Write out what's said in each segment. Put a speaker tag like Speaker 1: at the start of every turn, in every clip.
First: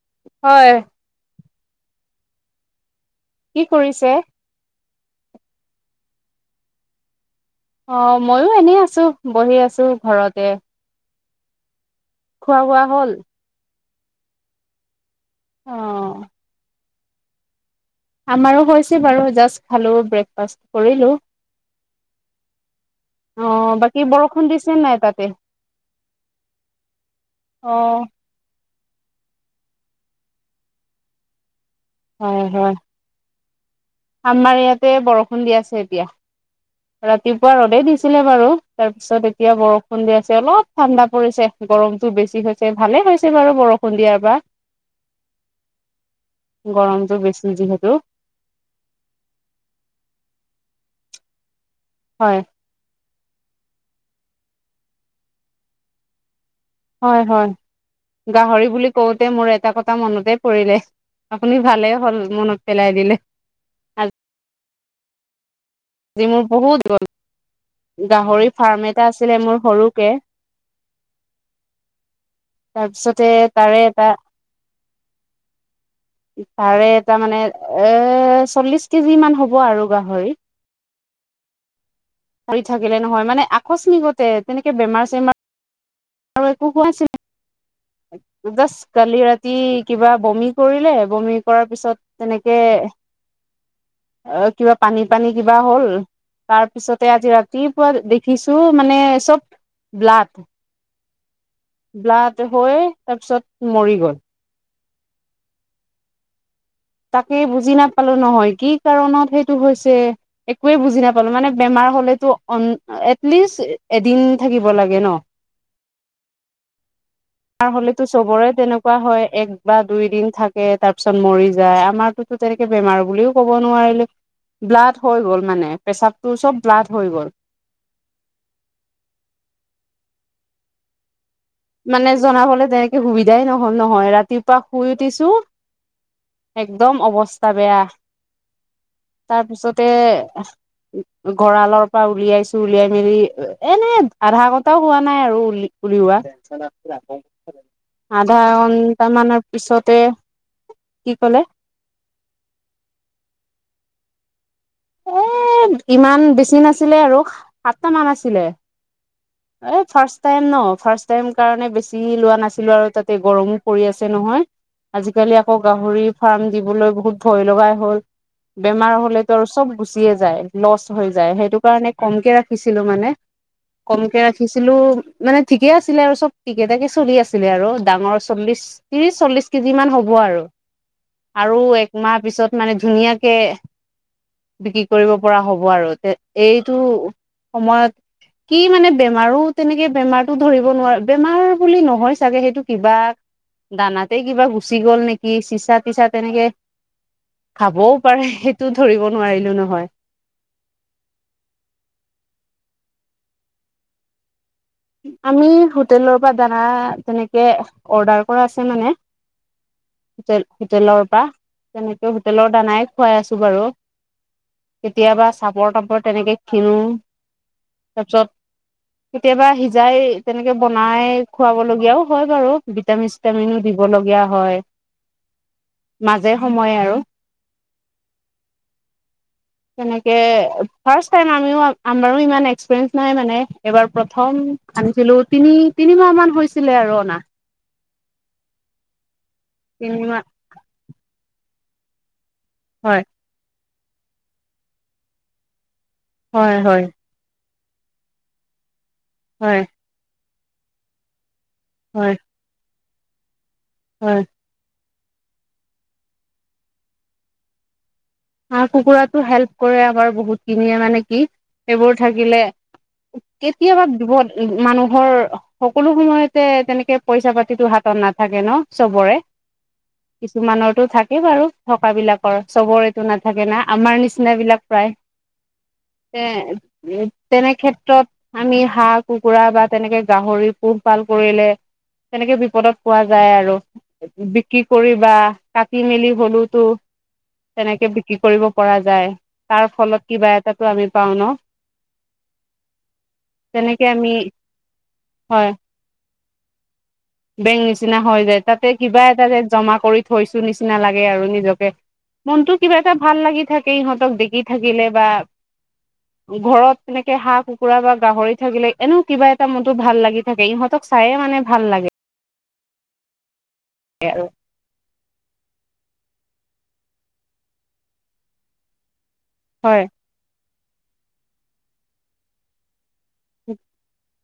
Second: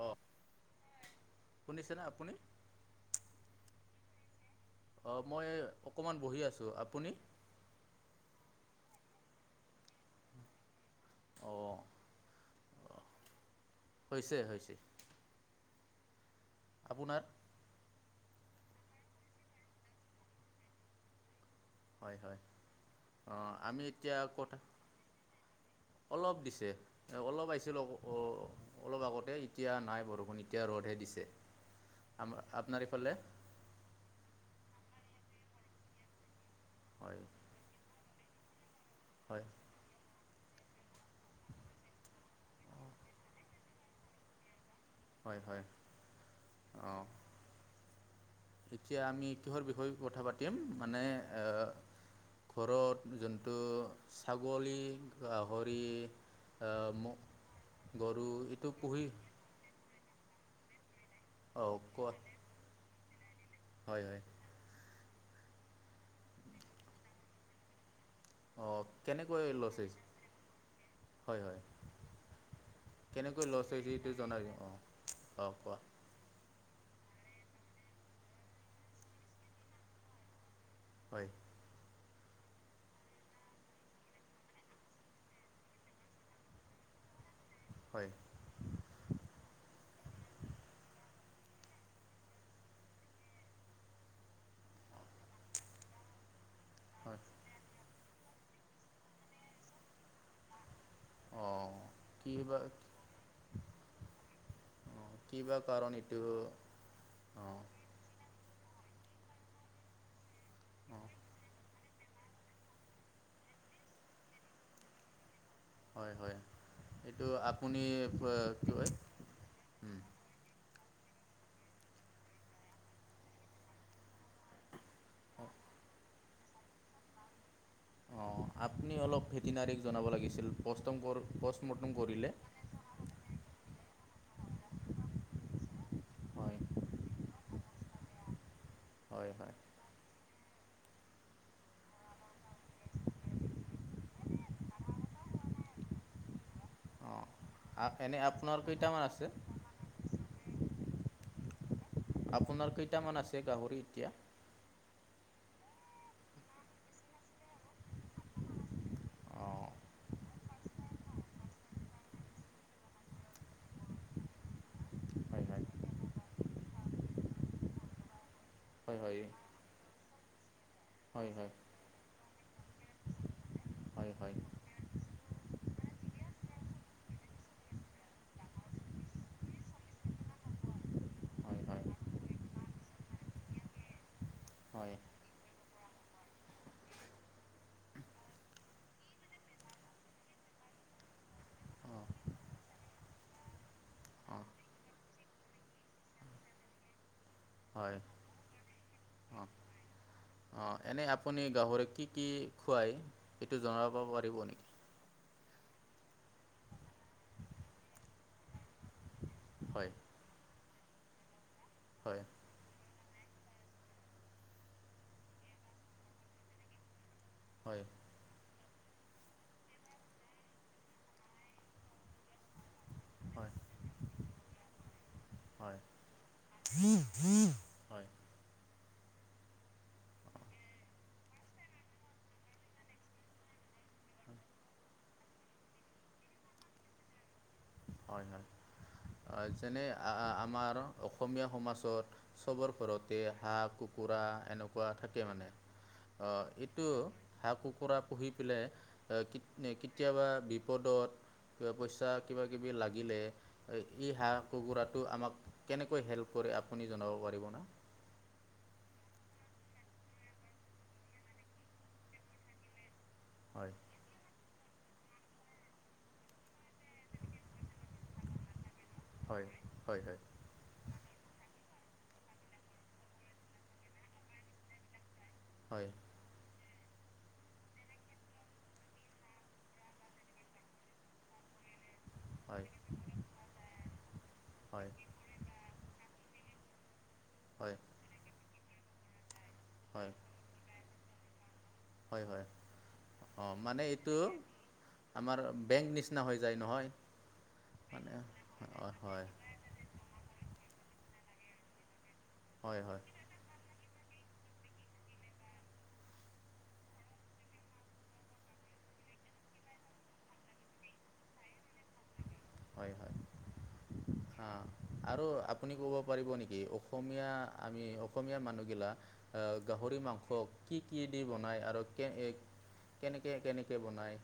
Speaker 1: অঁ
Speaker 2: হয়।
Speaker 1: শুনিছেনে আপুনি?
Speaker 2: কি কৰিছে?
Speaker 1: অ মই অকমান বহি আছো, আপুনি?
Speaker 2: অ ময়ো এনেই আছো বহি আছো ঘৰতে।
Speaker 1: অ।
Speaker 2: খোৱা বোৱা হল?
Speaker 1: হৈছে হৈছে।
Speaker 2: অ'।
Speaker 1: আপোনাৰ
Speaker 2: আমাৰো হৈছে বাৰু জাষ্ট খালো ব্ৰেকফাষ্ট কৰিলো।
Speaker 1: হয় হয় অঁ
Speaker 2: অ',
Speaker 1: আমি
Speaker 2: বাকী
Speaker 1: এতিয়া
Speaker 2: বৰষুণ
Speaker 1: কথা
Speaker 2: দিছে নে নাই তাতে।
Speaker 1: অলপ দিছে অলপ আহিছিল আকো
Speaker 2: অ',
Speaker 1: অলপ আগতে এতিয়া নাই বৰষুণ এতিয়া ৰদ হে দিছে আম
Speaker 2: হয়, হয়,
Speaker 1: আপোনাৰ ইফালে?
Speaker 2: আমাৰ ইয়াতে বৰষুণ দি আছে এতিয়া,
Speaker 1: হয়
Speaker 2: ৰাতিপুৱা ৰদে দিছিলে বাৰু। তাৰ পিছত
Speaker 1: হয়
Speaker 2: এতিয়া বৰষুণ দিয়া অলপ ঠাণ্ডা পৰিছে গৰমটো বেছি হৈছে, ভালে হৈছে বাৰু বৰষুণ দিয়াৰ
Speaker 1: হয় হয়
Speaker 2: পা।
Speaker 1: অঁ
Speaker 2: গৰমটো বেছি যিহেতু।
Speaker 1: এতিয়া আমি কিহৰ বিষয়ে কথা পাতিম মানে
Speaker 2: হয়,
Speaker 1: ঘৰত যোনটো ছাগলী, গাহৰি।
Speaker 2: হয় হয়,
Speaker 1: গৰু
Speaker 2: গাহৰি
Speaker 1: এইটো
Speaker 2: বুলি
Speaker 1: পুহি
Speaker 2: কওঁতে মোৰ এটা কথা মনতে পৰিলে। আপুনি
Speaker 1: অঁ
Speaker 2: ভালেই
Speaker 1: কোৱা
Speaker 2: হ'ল মনত পেলাই দিলে।
Speaker 1: হয় হয়।
Speaker 2: আজি মোৰ বহুত গ'ল গাহৰি
Speaker 1: অঁ
Speaker 2: ফাৰ্ম এটা আছিলে
Speaker 1: কেনেকৈ
Speaker 2: মোৰ
Speaker 1: লছ হৈছে
Speaker 2: সৰুকে
Speaker 1: হয় হয়
Speaker 2: তাৰপিছতে
Speaker 1: কেনেকৈ
Speaker 2: তাৰে
Speaker 1: লৈছে
Speaker 2: এটা
Speaker 1: সেইটো জনাই, অ', অ', কোৱা।
Speaker 2: তাৰে এটা মানে এ চল্লিছ কেজি মান হ'ব আৰু গাহৰি।
Speaker 1: হয়।
Speaker 2: হাৰি থাকিলে নহয় মানে আকস্মিকতে তেনেকে বেমাৰ-চেমাৰ আৰু একো হোৱা নাছিল
Speaker 1: হয়
Speaker 2: [unintelligible] যাস্ত কালি ৰাতি কিবা বমি কৰিলে, বমি কৰাৰ পিছত তেনেকে অ', কিবা পানী পানী কিবা হ'ল তাৰপিছতে
Speaker 1: হয়
Speaker 2: আজি ৰাতিপুৱা দেখিছো মানে চব ব্লাড
Speaker 1: অঁ কি
Speaker 2: ব্লাড
Speaker 1: বা
Speaker 2: হৈ তাৰপিছত মৰি গ'ল।
Speaker 1: কি বা কাৰণ এইটো?
Speaker 2: তাকে
Speaker 1: অঁ
Speaker 2: বুজি নাপালো নহয় কি কাৰণত সেইটো হৈছে, একোৱে বুজি
Speaker 1: অঁ
Speaker 2: নাপালো, মানে বেমা ৰ হলেটো অন এটলিছ এদিন থাকিব লাগে নহ??
Speaker 1: হয় হয়। এইটো
Speaker 2: বেমাৰ
Speaker 1: আপুনি
Speaker 2: হলেতো চবৰে
Speaker 1: কি কয়
Speaker 2: তেনেকুৱা হয় এক বা দুই দিন থাকে। তাৰপিছত মৰি যায় আমাৰটোতো তেনেকে বেমাৰ বুলিও ক'ব নোৱাৰিলো ব্লাড হৈ গ'ল মানে, পেচাবটো চব ব্লাড হৈ গ'ল।
Speaker 1: অ', আপুনি অলপ ভেতেনিয়াৰীক জনাব লাগিছিল, পষ্টংকৰ
Speaker 2: মানে জনাবলে তেনেকে সুবিধাই নহল নহয় ৰাতি পুৱা শুই উঠিছো,
Speaker 1: হয়
Speaker 2: একদম অৱস্থা বেয়া।
Speaker 1: হয় হয়
Speaker 2: তাৰপিছতে গঁৰালৰ পৰা উলিয়াইছো উলিয়াই মেলি এনে আধা ঘণ্টাও হোৱা নাই আৰু উলি উলিওৱা। [unintelligible]
Speaker 1: অঁ এনে
Speaker 2: আধা
Speaker 1: আপোনাৰ কেইটামান
Speaker 2: ঘন্টা
Speaker 1: আছে
Speaker 2: মানৰ পিছতে কি কলে?
Speaker 1: আপোনাৰ কেইটামান আছে গাহৰি এতিয়া?
Speaker 2: এ ইমান বেছি নাছিলে আৰু সাতটা মান আছিলে।
Speaker 1: অঁ
Speaker 2: এই ফাৰ্ষ্ট টাইম ন ফাৰ্ষ্ট টাইম কাৰণে বেছি লোৱা নাছিলো আৰু, তাতে গৰমো পৰি আছে নহয়। আজিকালি
Speaker 1: হয়
Speaker 2: আকৌ
Speaker 1: হয়
Speaker 2: গাহৰি ফাৰ্ম দিবলৈ বহুত ভয় লগাই হল। বেমাৰ
Speaker 1: হয় হয়
Speaker 2: হলেটো আৰু চব গুচিয়েই যায় লস্ত হৈ
Speaker 1: হয়
Speaker 2: যায়
Speaker 1: হয়
Speaker 2: সেইটো কাৰণে কমকে ৰাখি ছিলো মানে।
Speaker 1: হয়
Speaker 2: কমকে
Speaker 1: হয়
Speaker 2: ৰাখিছিলো, মানে ঠিকে আছিলে আৰু চব ঠিকে থাকে চলি আছিলে আৰু ডাঙৰ চল্লিশ তিৰিছ চল্লিশ কেজি মান হ'ব আৰু। আৰু
Speaker 1: হয় হয়
Speaker 2: একমাহ পিছত মানে ধুনীয়াকে বিক্ৰী
Speaker 1: হয়
Speaker 2: কৰিব পৰা হ' ব আৰু এইটো সময়ত কি মানে বেমাৰো তেনেকে বেমাৰো ধৰিব নোৱাৰে বেমাৰ বুলি
Speaker 1: অঁ
Speaker 2: নহয় চাগে সেইটো কিবা দানাতে
Speaker 1: অঁ
Speaker 2: কিবা গুচি গল নেকি চিচা-তিচা তেনেকে খাবও পাৰে সেইটো ধৰিব
Speaker 1: অ
Speaker 2: নোৱাৰিলো নহয়
Speaker 1: অ এনেই আপুনি গাহৰিক কি কি খুৱাই এইটো জনাব পাৰিব নেকি?
Speaker 2: আমি হোটেলৰ পৰা দানা তেনেকে অৰ্ডাৰ কৰা আছে মানে
Speaker 1: হয়।
Speaker 2: হোটেল হোটেলৰ পৰা তেনেকেও
Speaker 1: হয়
Speaker 2: হোটেলৰ দানায়েই খুৱাই আছো বাৰু কেতিয়াবা চাপৰ-তাপৰ তেনেকে কিনো।
Speaker 1: হয়
Speaker 2: তাৰপিছত কেতিয়াবা সিযাই তেনেকে বনাই খুৱাব লগীয়াও হয় বাৰু। ভিটামিন
Speaker 1: হয়
Speaker 2: চিটামিন দিব লগীয়া হয়।
Speaker 1: হয়
Speaker 2: মাজে সময়ে আৰু
Speaker 1: ভম ভম হয় [unintelligible]
Speaker 2: তেনেকে ফাষ্ট টাইম আমিও আমাৰো ইমান এক্সপিৰিয়েন্ঞ্চ নাই মানে এইবাৰ প্ৰথম। আনিছিলো তিনি তিনিমাহ মান হৈছিলে আৰু অনা।
Speaker 1: হয়-হয় যেনে
Speaker 2: তিনিমাহ
Speaker 1: আমাৰ অসমীয়া সমাজত চবৰ
Speaker 2: হয়
Speaker 1: ঘৰতে হাঁহ, কুকুৰা এনেকুৱা থাকে মানে। অ'
Speaker 2: হয় হয়
Speaker 1: এইটো হাঁহ-কুকুৰা পুহি পেলাই
Speaker 2: হয়
Speaker 1: এ কেতিয়াবা বিপদত কিবা পইচা
Speaker 2: হয়
Speaker 1: কিবা কিবি লাগিলে ই
Speaker 2: হয়
Speaker 1: হাঁহ, কুকুৰাত। টো আমাক কেনেকৈ হেল্প কৰে আুনি জনাব পাৰিবনে?
Speaker 2: হাঁহ কুকুৰাতো হেল্প কৰে আমাৰ বহুতখিনিয়ে মানে কি এইবোৰ থাকিলে।
Speaker 1: হয়
Speaker 2: কেতিয়াবা দিব উ, মানুহৰ সকলো সময়তে তেনেকে পইচা পাতিতো হাতত নাথাকে ন। চবৰে
Speaker 1: হয় হয় হয়
Speaker 2: কিছুমানৰটো থাকেই বাৰু থকা বিলাকৰ চবৰে। টো নাথাকে না আমাৰ নিচিনা বিলাক প্ৰায়
Speaker 1: হয়
Speaker 2: এ, উ, তেনে কেত্ৰত আমি হাঁহ কুকুৰা বা তেনেকে গাহৰি পোহপাল কৰিলে। তেনেকে
Speaker 1: হয়
Speaker 2: বিপদত পোৱা যায় আৰু বিক্ৰী কৰি
Speaker 1: হয়
Speaker 2: বা কাটি মেলি হলেওতো তেনেকে বিক্ৰী কৰিব পৰা যায়। তাৰ ফলত কিবা এটা আমি পাও ন।
Speaker 1: হয়-হয় অ' মানে
Speaker 2: তেনেকে আমি
Speaker 1: এইটো আমাৰ
Speaker 2: হয়
Speaker 1: বেং নি নিচিনা হৈ যায় নহয়।
Speaker 2: বেংক নিচিনা
Speaker 1: মানে
Speaker 2: হৈ যায় তাতে
Speaker 1: হয়
Speaker 2: কিবা এটা
Speaker 1: হয়
Speaker 2: ৰে জমা কৰি থৈছো নিচিনা। নিচিনা লাগে আৰু নিজকে মনতো কিবা
Speaker 1: হয়
Speaker 2: এটা
Speaker 1: হয়
Speaker 2: ভাল লাগি থাকে। ইহঁতক দেখি থাকিলে বা ঘৰত তেনেকে হাঁহ, কুকুৰা বা গাহৰি থাকিলে এনেও কিবা এটা মনতো ভাল লাগি থাকে ইহঁতক চায়ে মানে ভাল লাগে।
Speaker 1: হয়
Speaker 2: আৰু
Speaker 1: আৰু আপুনি কব। পাৰিব নেকি অসমীয়া আমি অসমীয়া মানুহগিলাক
Speaker 2: হয়
Speaker 1: গাহৰি মাংসক কি-কি দি বনায় আৰু কে কেনেকৈ কেনেকৈ বনায়।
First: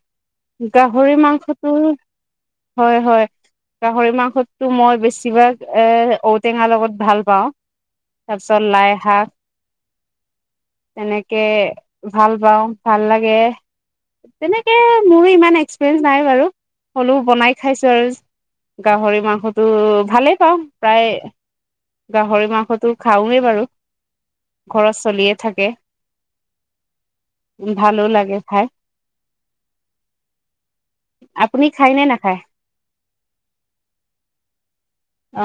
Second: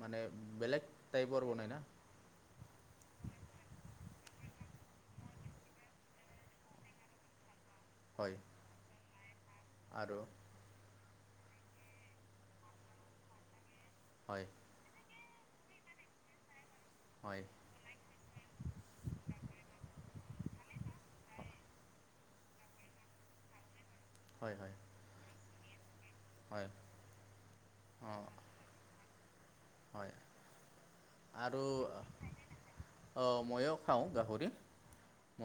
Speaker 1: মানে বেলেগ টাইপৰ বনাই না।
Speaker 2: হয়-হয়। গাহৰি মাংসতটো মই বেছিভাগ এ ঔটেঙাৰ লগত ভাল পাওঁ।
Speaker 1: হয়
Speaker 2: তাৰপিছত লাই শাক।
Speaker 1: আৰু
Speaker 2: তেনেকে ভাল পাওঁ ভাল লাগে
Speaker 1: হয়
Speaker 2: তেনেকে আৰু। মোৰো ইমান এক্সপিৰিয়েঞ্চ নাই বাৰু হলেও
Speaker 1: হয়
Speaker 2: বনাই খাইছো আৰু। গাহৰি মাংসটো ভালেই পাওঁ প্ৰায় গাহৰি মাংসতো খাওৱেই বাৰু
Speaker 1: হয় হয়
Speaker 2: ঘৰত চলিয়ে থাকে।
Speaker 1: হয়
Speaker 2: ভালো
Speaker 1: অঁ
Speaker 2: লাগে খাই।
Speaker 1: হয়। আৰু
Speaker 2: আপুনি খায় নে নাখায়
Speaker 1: ময়ো খাওঁ গাহৰি।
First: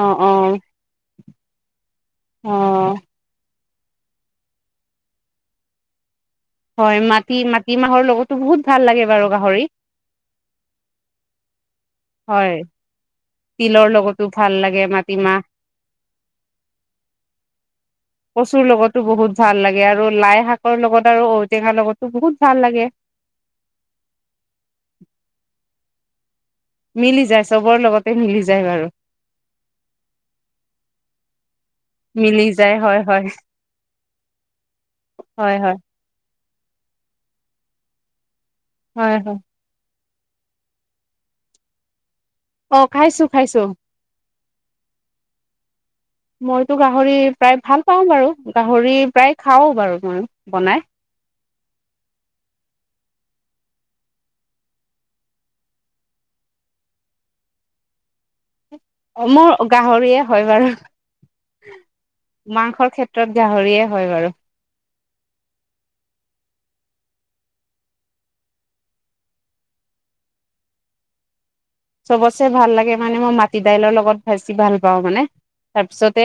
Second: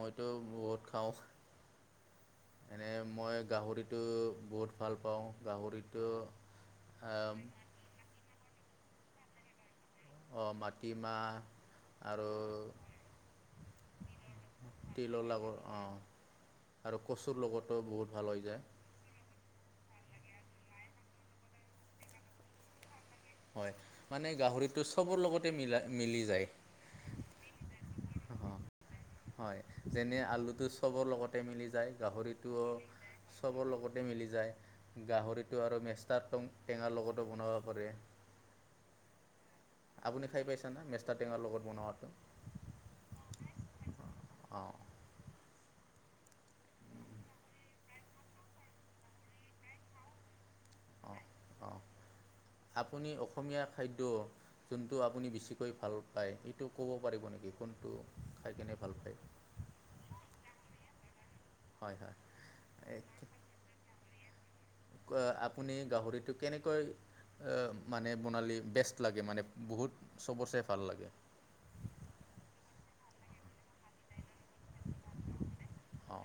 Speaker 2: অ অ
Speaker 1: বহুত খাওঁ।
Speaker 2: অ
Speaker 1: এনে মই গাহৰিটো বহুত ভাল পাওঁ গাহৰিটো,
Speaker 2: হয়, মাটি
Speaker 1: আম,
Speaker 2: মাটিমাহৰ লগতো বহুত ভাল লাগে বাৰু গাহৰি।
Speaker 1: অ' মাটিমাহ আৰু
Speaker 2: হয় তিলৰ লগতো ভাল লাগে
Speaker 1: তিলৰ লগত
Speaker 2: মাটিমাহ।
Speaker 1: অঁ আৰু কচুৰ লগতো বহুত ভাল হৈ
Speaker 2: কচুৰ লগতো
Speaker 1: যায়।
Speaker 2: বহুত ভাল আৰু লাই শাকৰ লগত আৰু ঔটেঙাৰ লগতো বহুত ভাল লাগে।
Speaker 1: হয় মানে গাহৰিটো চবৰ লগতে মিলা মিলি যায়।
Speaker 2: মিলি যায় চবৰ লগতে মিলি যায় বাৰু।
Speaker 1: হয় যেনে আলুটো চবৰ লগতে মিলি যায়
Speaker 2: মিলি
Speaker 1: গাহৰিটো।
Speaker 2: যায় হয় হয়
Speaker 1: চবৰ লগতে মিলি যায়
Speaker 2: হয়
Speaker 1: গাহৰিটো
Speaker 2: হয়
Speaker 1: আৰু মেষ্টাৰ টং- টেঙাৰ লগতো বনাব পাৰে।
Speaker 2: হয় হয়।
Speaker 1: আপুনি খাই পাইছে না মেষ্টা টেঙাৰ লগত বনোৱাটো।
Speaker 2: অ খাইছো খাইছো।
Speaker 1: অ।
Speaker 2: মইতো গাহৰি প্ৰায় ভাল পাওঁ বাৰু গাহৰি প্ৰায় খাও বাৰু মই। বনাই
Speaker 1: অ অ আপুনি অ অসমীয়া খাদ্য যোনটো আপুনি বেছিকৈ ভাল পায় সেইটো ক'ব পাৰিব নেকি কোনটো খাই কেনে ভাল পায়
Speaker 2: অ মোৰ গাহৰিয়ে হয় বাৰু
Speaker 1: হয়
Speaker 2: মাংসৰ
Speaker 1: হয়
Speaker 2: ক্ষেত্ৰত গাহৰিয়ে হয় বাৰু।
Speaker 1: আপুনি গাহৰিটো কেনেকৈ মানে বনালে বেষ্ট লাগে মানে বহুত চবচে ভাল লাগে।
Speaker 2: চবচে ভাল লাগে মানে মই মাটি দাইলৰ লগত বেছি ভাল পাওঁ মানে।
Speaker 1: অঁ
Speaker 2: তাৰপিছতে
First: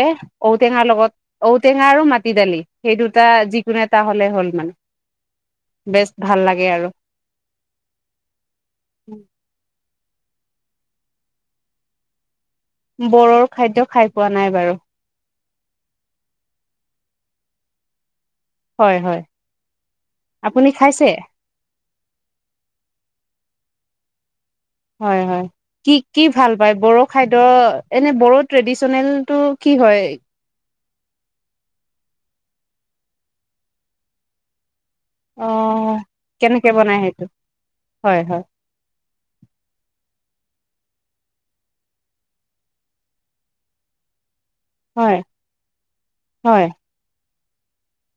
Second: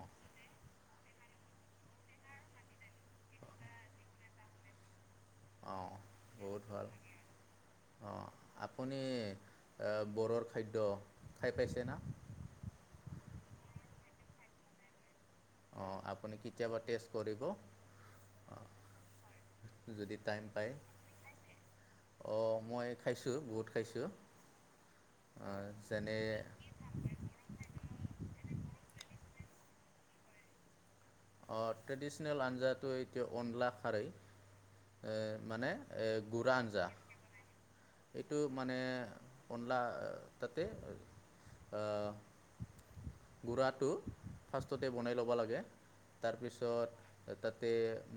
Speaker 2: ঔটেঙাৰ লগত ঔটেঙা আৰু মাটি দালি সেই দুটা যিকোনো এটা হ'লে। হ'ল মানে।
Speaker 1: অঁ
Speaker 2: বেছ ভাল
Speaker 1: বহুত
Speaker 2: লাগে আৰু।
Speaker 1: অঁ আপুনি বড়োৰ খাদ্য খাই পাইছে না?
Speaker 2: বড়োৰ খাদ্য খাই পোৱা নাই বাৰু।
Speaker 1: অ আপুনি কেতিয়াবা টেষ্ট কৰিব।
Speaker 2: হয় হয়,
Speaker 1: যদি টাইম
Speaker 2: আপুনি
Speaker 1: পায়
Speaker 2: খাইছে?
Speaker 1: অঁ মই খাইছোঁ বহুত খাইছোঁ।
Speaker 2: হয় হয় কি
Speaker 1: যেনে
Speaker 2: কি ভাল পায় বড়ো খাদ্য এনে বড়োত ট্ৰেডিচনেল টো কি হয়?
Speaker 1: অ ট্ৰেডিচনেল আঞ্জাটো এতিয়া অনলা খাৰেই। এ মানে
Speaker 2: অ'
Speaker 1: গুৰা
Speaker 2: কেনেকে
Speaker 1: আঞ্জা।
Speaker 2: বনাই সেইটো হয়
Speaker 1: এইটো
Speaker 2: হয়
Speaker 1: মানে অনলা তাতে গুৰাটো ফাৰ্ষ্টতে বনাই
Speaker 2: হয়
Speaker 1: ল'ব লাগে
Speaker 2: হয়
Speaker 1: তাৰপিছত তাতে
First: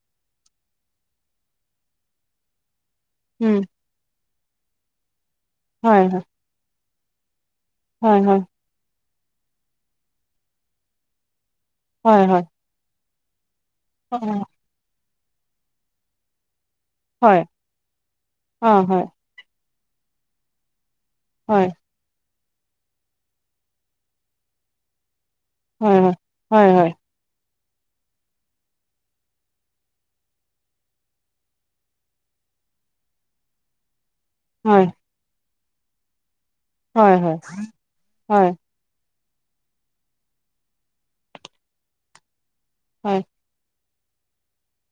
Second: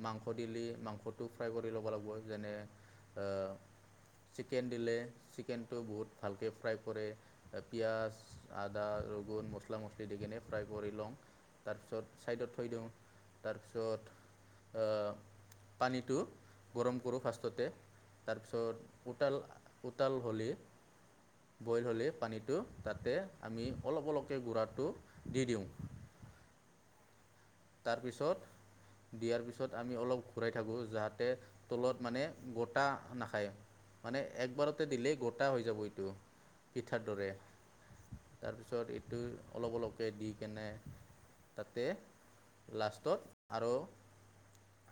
Speaker 1: মাংস দিলে মাংসটো ফ্ৰাই কৰি ল'ব লাগিব যেনে
Speaker 2: উম।
Speaker 1: চিকেন দিলে চিকেনটো
Speaker 2: হয়
Speaker 1: বহুত
Speaker 2: হয়
Speaker 1: ভালকৈ ফ্ৰাই কৰে। পিয়াজ
Speaker 2: হয়
Speaker 1: আদা ৰগুন মছলা মছলি দি কিনে ফ্ৰাই কৰি লওঁ।
Speaker 2: হয় হয়
Speaker 1: তাৰপিছত
Speaker 2: হয়
Speaker 1: ছাইডত থৈ দিও তাৰপিছত
Speaker 2: অ'
Speaker 1: পানীটো গৰম কৰোঁ
Speaker 2: হয়
Speaker 1: ফাৰ্ষ্টতে
Speaker 2: অ' হয়
Speaker 1: তাৰপিছত উতাল উতাল হ'লেই
Speaker 2: হয়
Speaker 1: বইল হ'লেই পানীত তাতে আমি অলপ অলপকৈ গুড়াটো দি দিওঁ
Speaker 2: হয় হয় হয় হয়।
Speaker 1: তাৰপিছত দিয়াৰ পিছত আমি অলপ ঘূৰাই থাকোঁ যাতে তলত মানে গোটা নাখায়। মানে একবাৰতে
Speaker 2: হয়
Speaker 1: দিলেই গোটা হৈ যাব এইটো। পিঠাৰ দৰে
Speaker 2: হয় হয়
Speaker 1: তাৰপিছত সেটো অলপ অলপকৈ দি কেনে তাতে
Speaker 2: হয়
Speaker 1: লাষ্টত আৰু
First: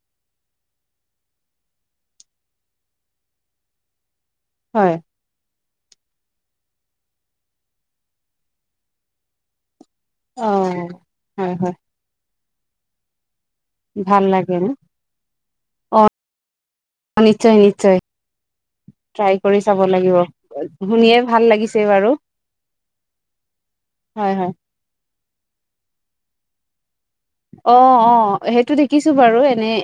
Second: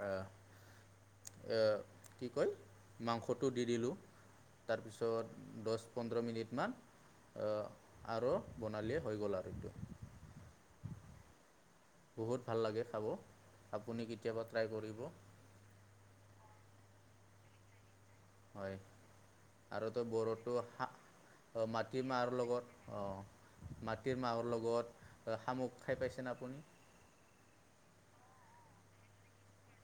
Speaker 1: আহ। কি কয় মাংস টো দি দিলো
Speaker 2: হয় হয়
Speaker 1: তাৰপিছত দ পোন্ধৰ মিনিটমান আৰু বনালেই হৈ গ'ল আৰু এইটো।
Speaker 2: অ হয় হয়।
Speaker 1: বহুত ভাল লাগে খাব আপুনি
Speaker 2: ভাল
Speaker 1: কেতিয়াবা
Speaker 2: লাগে ন
Speaker 1: ট্ৰাই কৰিব।
Speaker 2: অ নিশ্চয় নিশ্চয়।
Speaker 1: হয়।
Speaker 2: ট্ৰাই কৰি চাব
Speaker 1: আৰু তো
Speaker 2: লাগিব,
Speaker 1: বড়োটো শা
Speaker 2: শুনিয়ে ভাল
Speaker 1: অ'
Speaker 2: লাগিছে
Speaker 1: মাটিৰ
Speaker 2: বাৰু
Speaker 1: মাহৰ লগত, অ' মাটিৰ
Speaker 2: হয়
Speaker 1: মাহৰ
Speaker 2: হয়
Speaker 1: লগত শামুক খাই পাইছে নে আ আপুনি?
Speaker 2: অ' অ' সেইটো দেখিছো বাৰু এনেই।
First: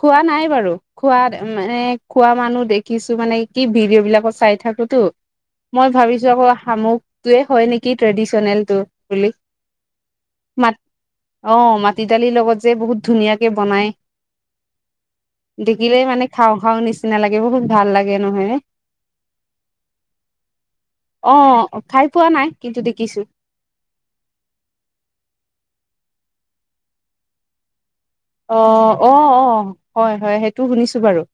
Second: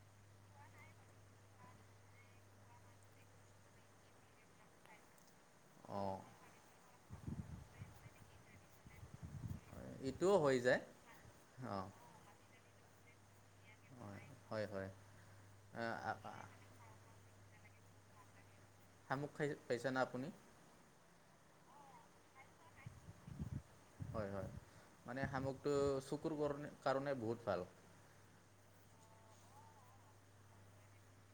Speaker 2: খোৱা নাই বাৰু! খোৱা মানে খোৱা মানুহ দেখিছোঁ, মানে কি ভিডিঅ' বিলাকত চাই থাকোঁ। [unintelligible] মই
Speaker 1: অঁ
Speaker 2: ভাবিছোঁ আকৌ শামুকটোৱে হয় নেকি ট্ৰেডিচনেল টো বুলি।
Speaker 1: এইটোও হৈ
Speaker 2: মাত
Speaker 1: যায়। উম্।
Speaker 2: অ' মাটি দালিৰ লগত যে বহুত ধুনীয়া কে বনাই,
Speaker 1: হয় হয় হয়
Speaker 2: দেখিলেই মানে খাওঁ খাওঁ নিচিনা লাগে। বহুত ভাল লাগে নহয় নে?
Speaker 1: শামুক খাই পাইছে না আপুনি?
Speaker 2: অ' খাই পোৱা নাই কিন্তু দে
Speaker 1: হয় হয় মানে সামগ চকুৰ কাৰণে বহুত ভাল,
Speaker 2: অ অ অ হয় হয় সেইটো শুনিছো বাৰু।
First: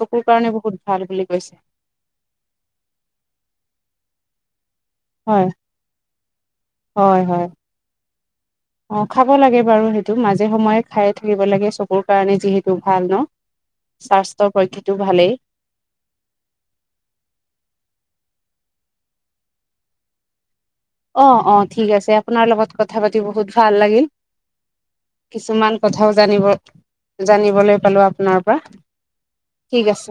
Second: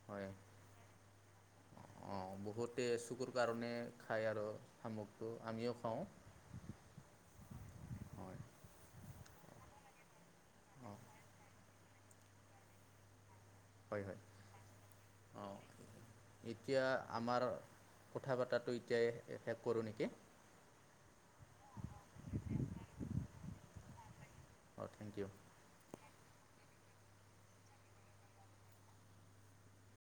Speaker 2: চকুৰ কাৰণে বহুত ভাল বুলি কৈছে।
Speaker 1: অ বহুতে চকুৰ কাৰণে খায় আৰু। শামুকটো
Speaker 2: হয়
Speaker 1: আমিও খাওঁ
Speaker 2: হয় হয়
Speaker 1: হয়।
Speaker 2: অ খাব লাগে বাৰু সেইটো মাজে সময়ে
Speaker 1: অঁ
Speaker 2: খায়ে থাকিব লাগে চকুৰ কাৰণে যিহেতু ভাল ন।
Speaker 1: হয় হয়
Speaker 2: স্বাস্থ্যৰ পক্ষেতো ভালেই
Speaker 1: অঁ, এতিয়া আমাৰ কথা পতাটো এতিয়াই শেষ কৰোঁ নেকি?
Speaker 2: অ অ ঠিক আছে আপোনাৰ লগত কথা পাতি বহুত ভাল লাগিল।
Speaker 1: অঁ থেংক ইউ
Speaker 2: কিছুমান কথাও জানিব জানিবলৈ পালোঁ আপোনাৰ পৰা ঠিক আছে।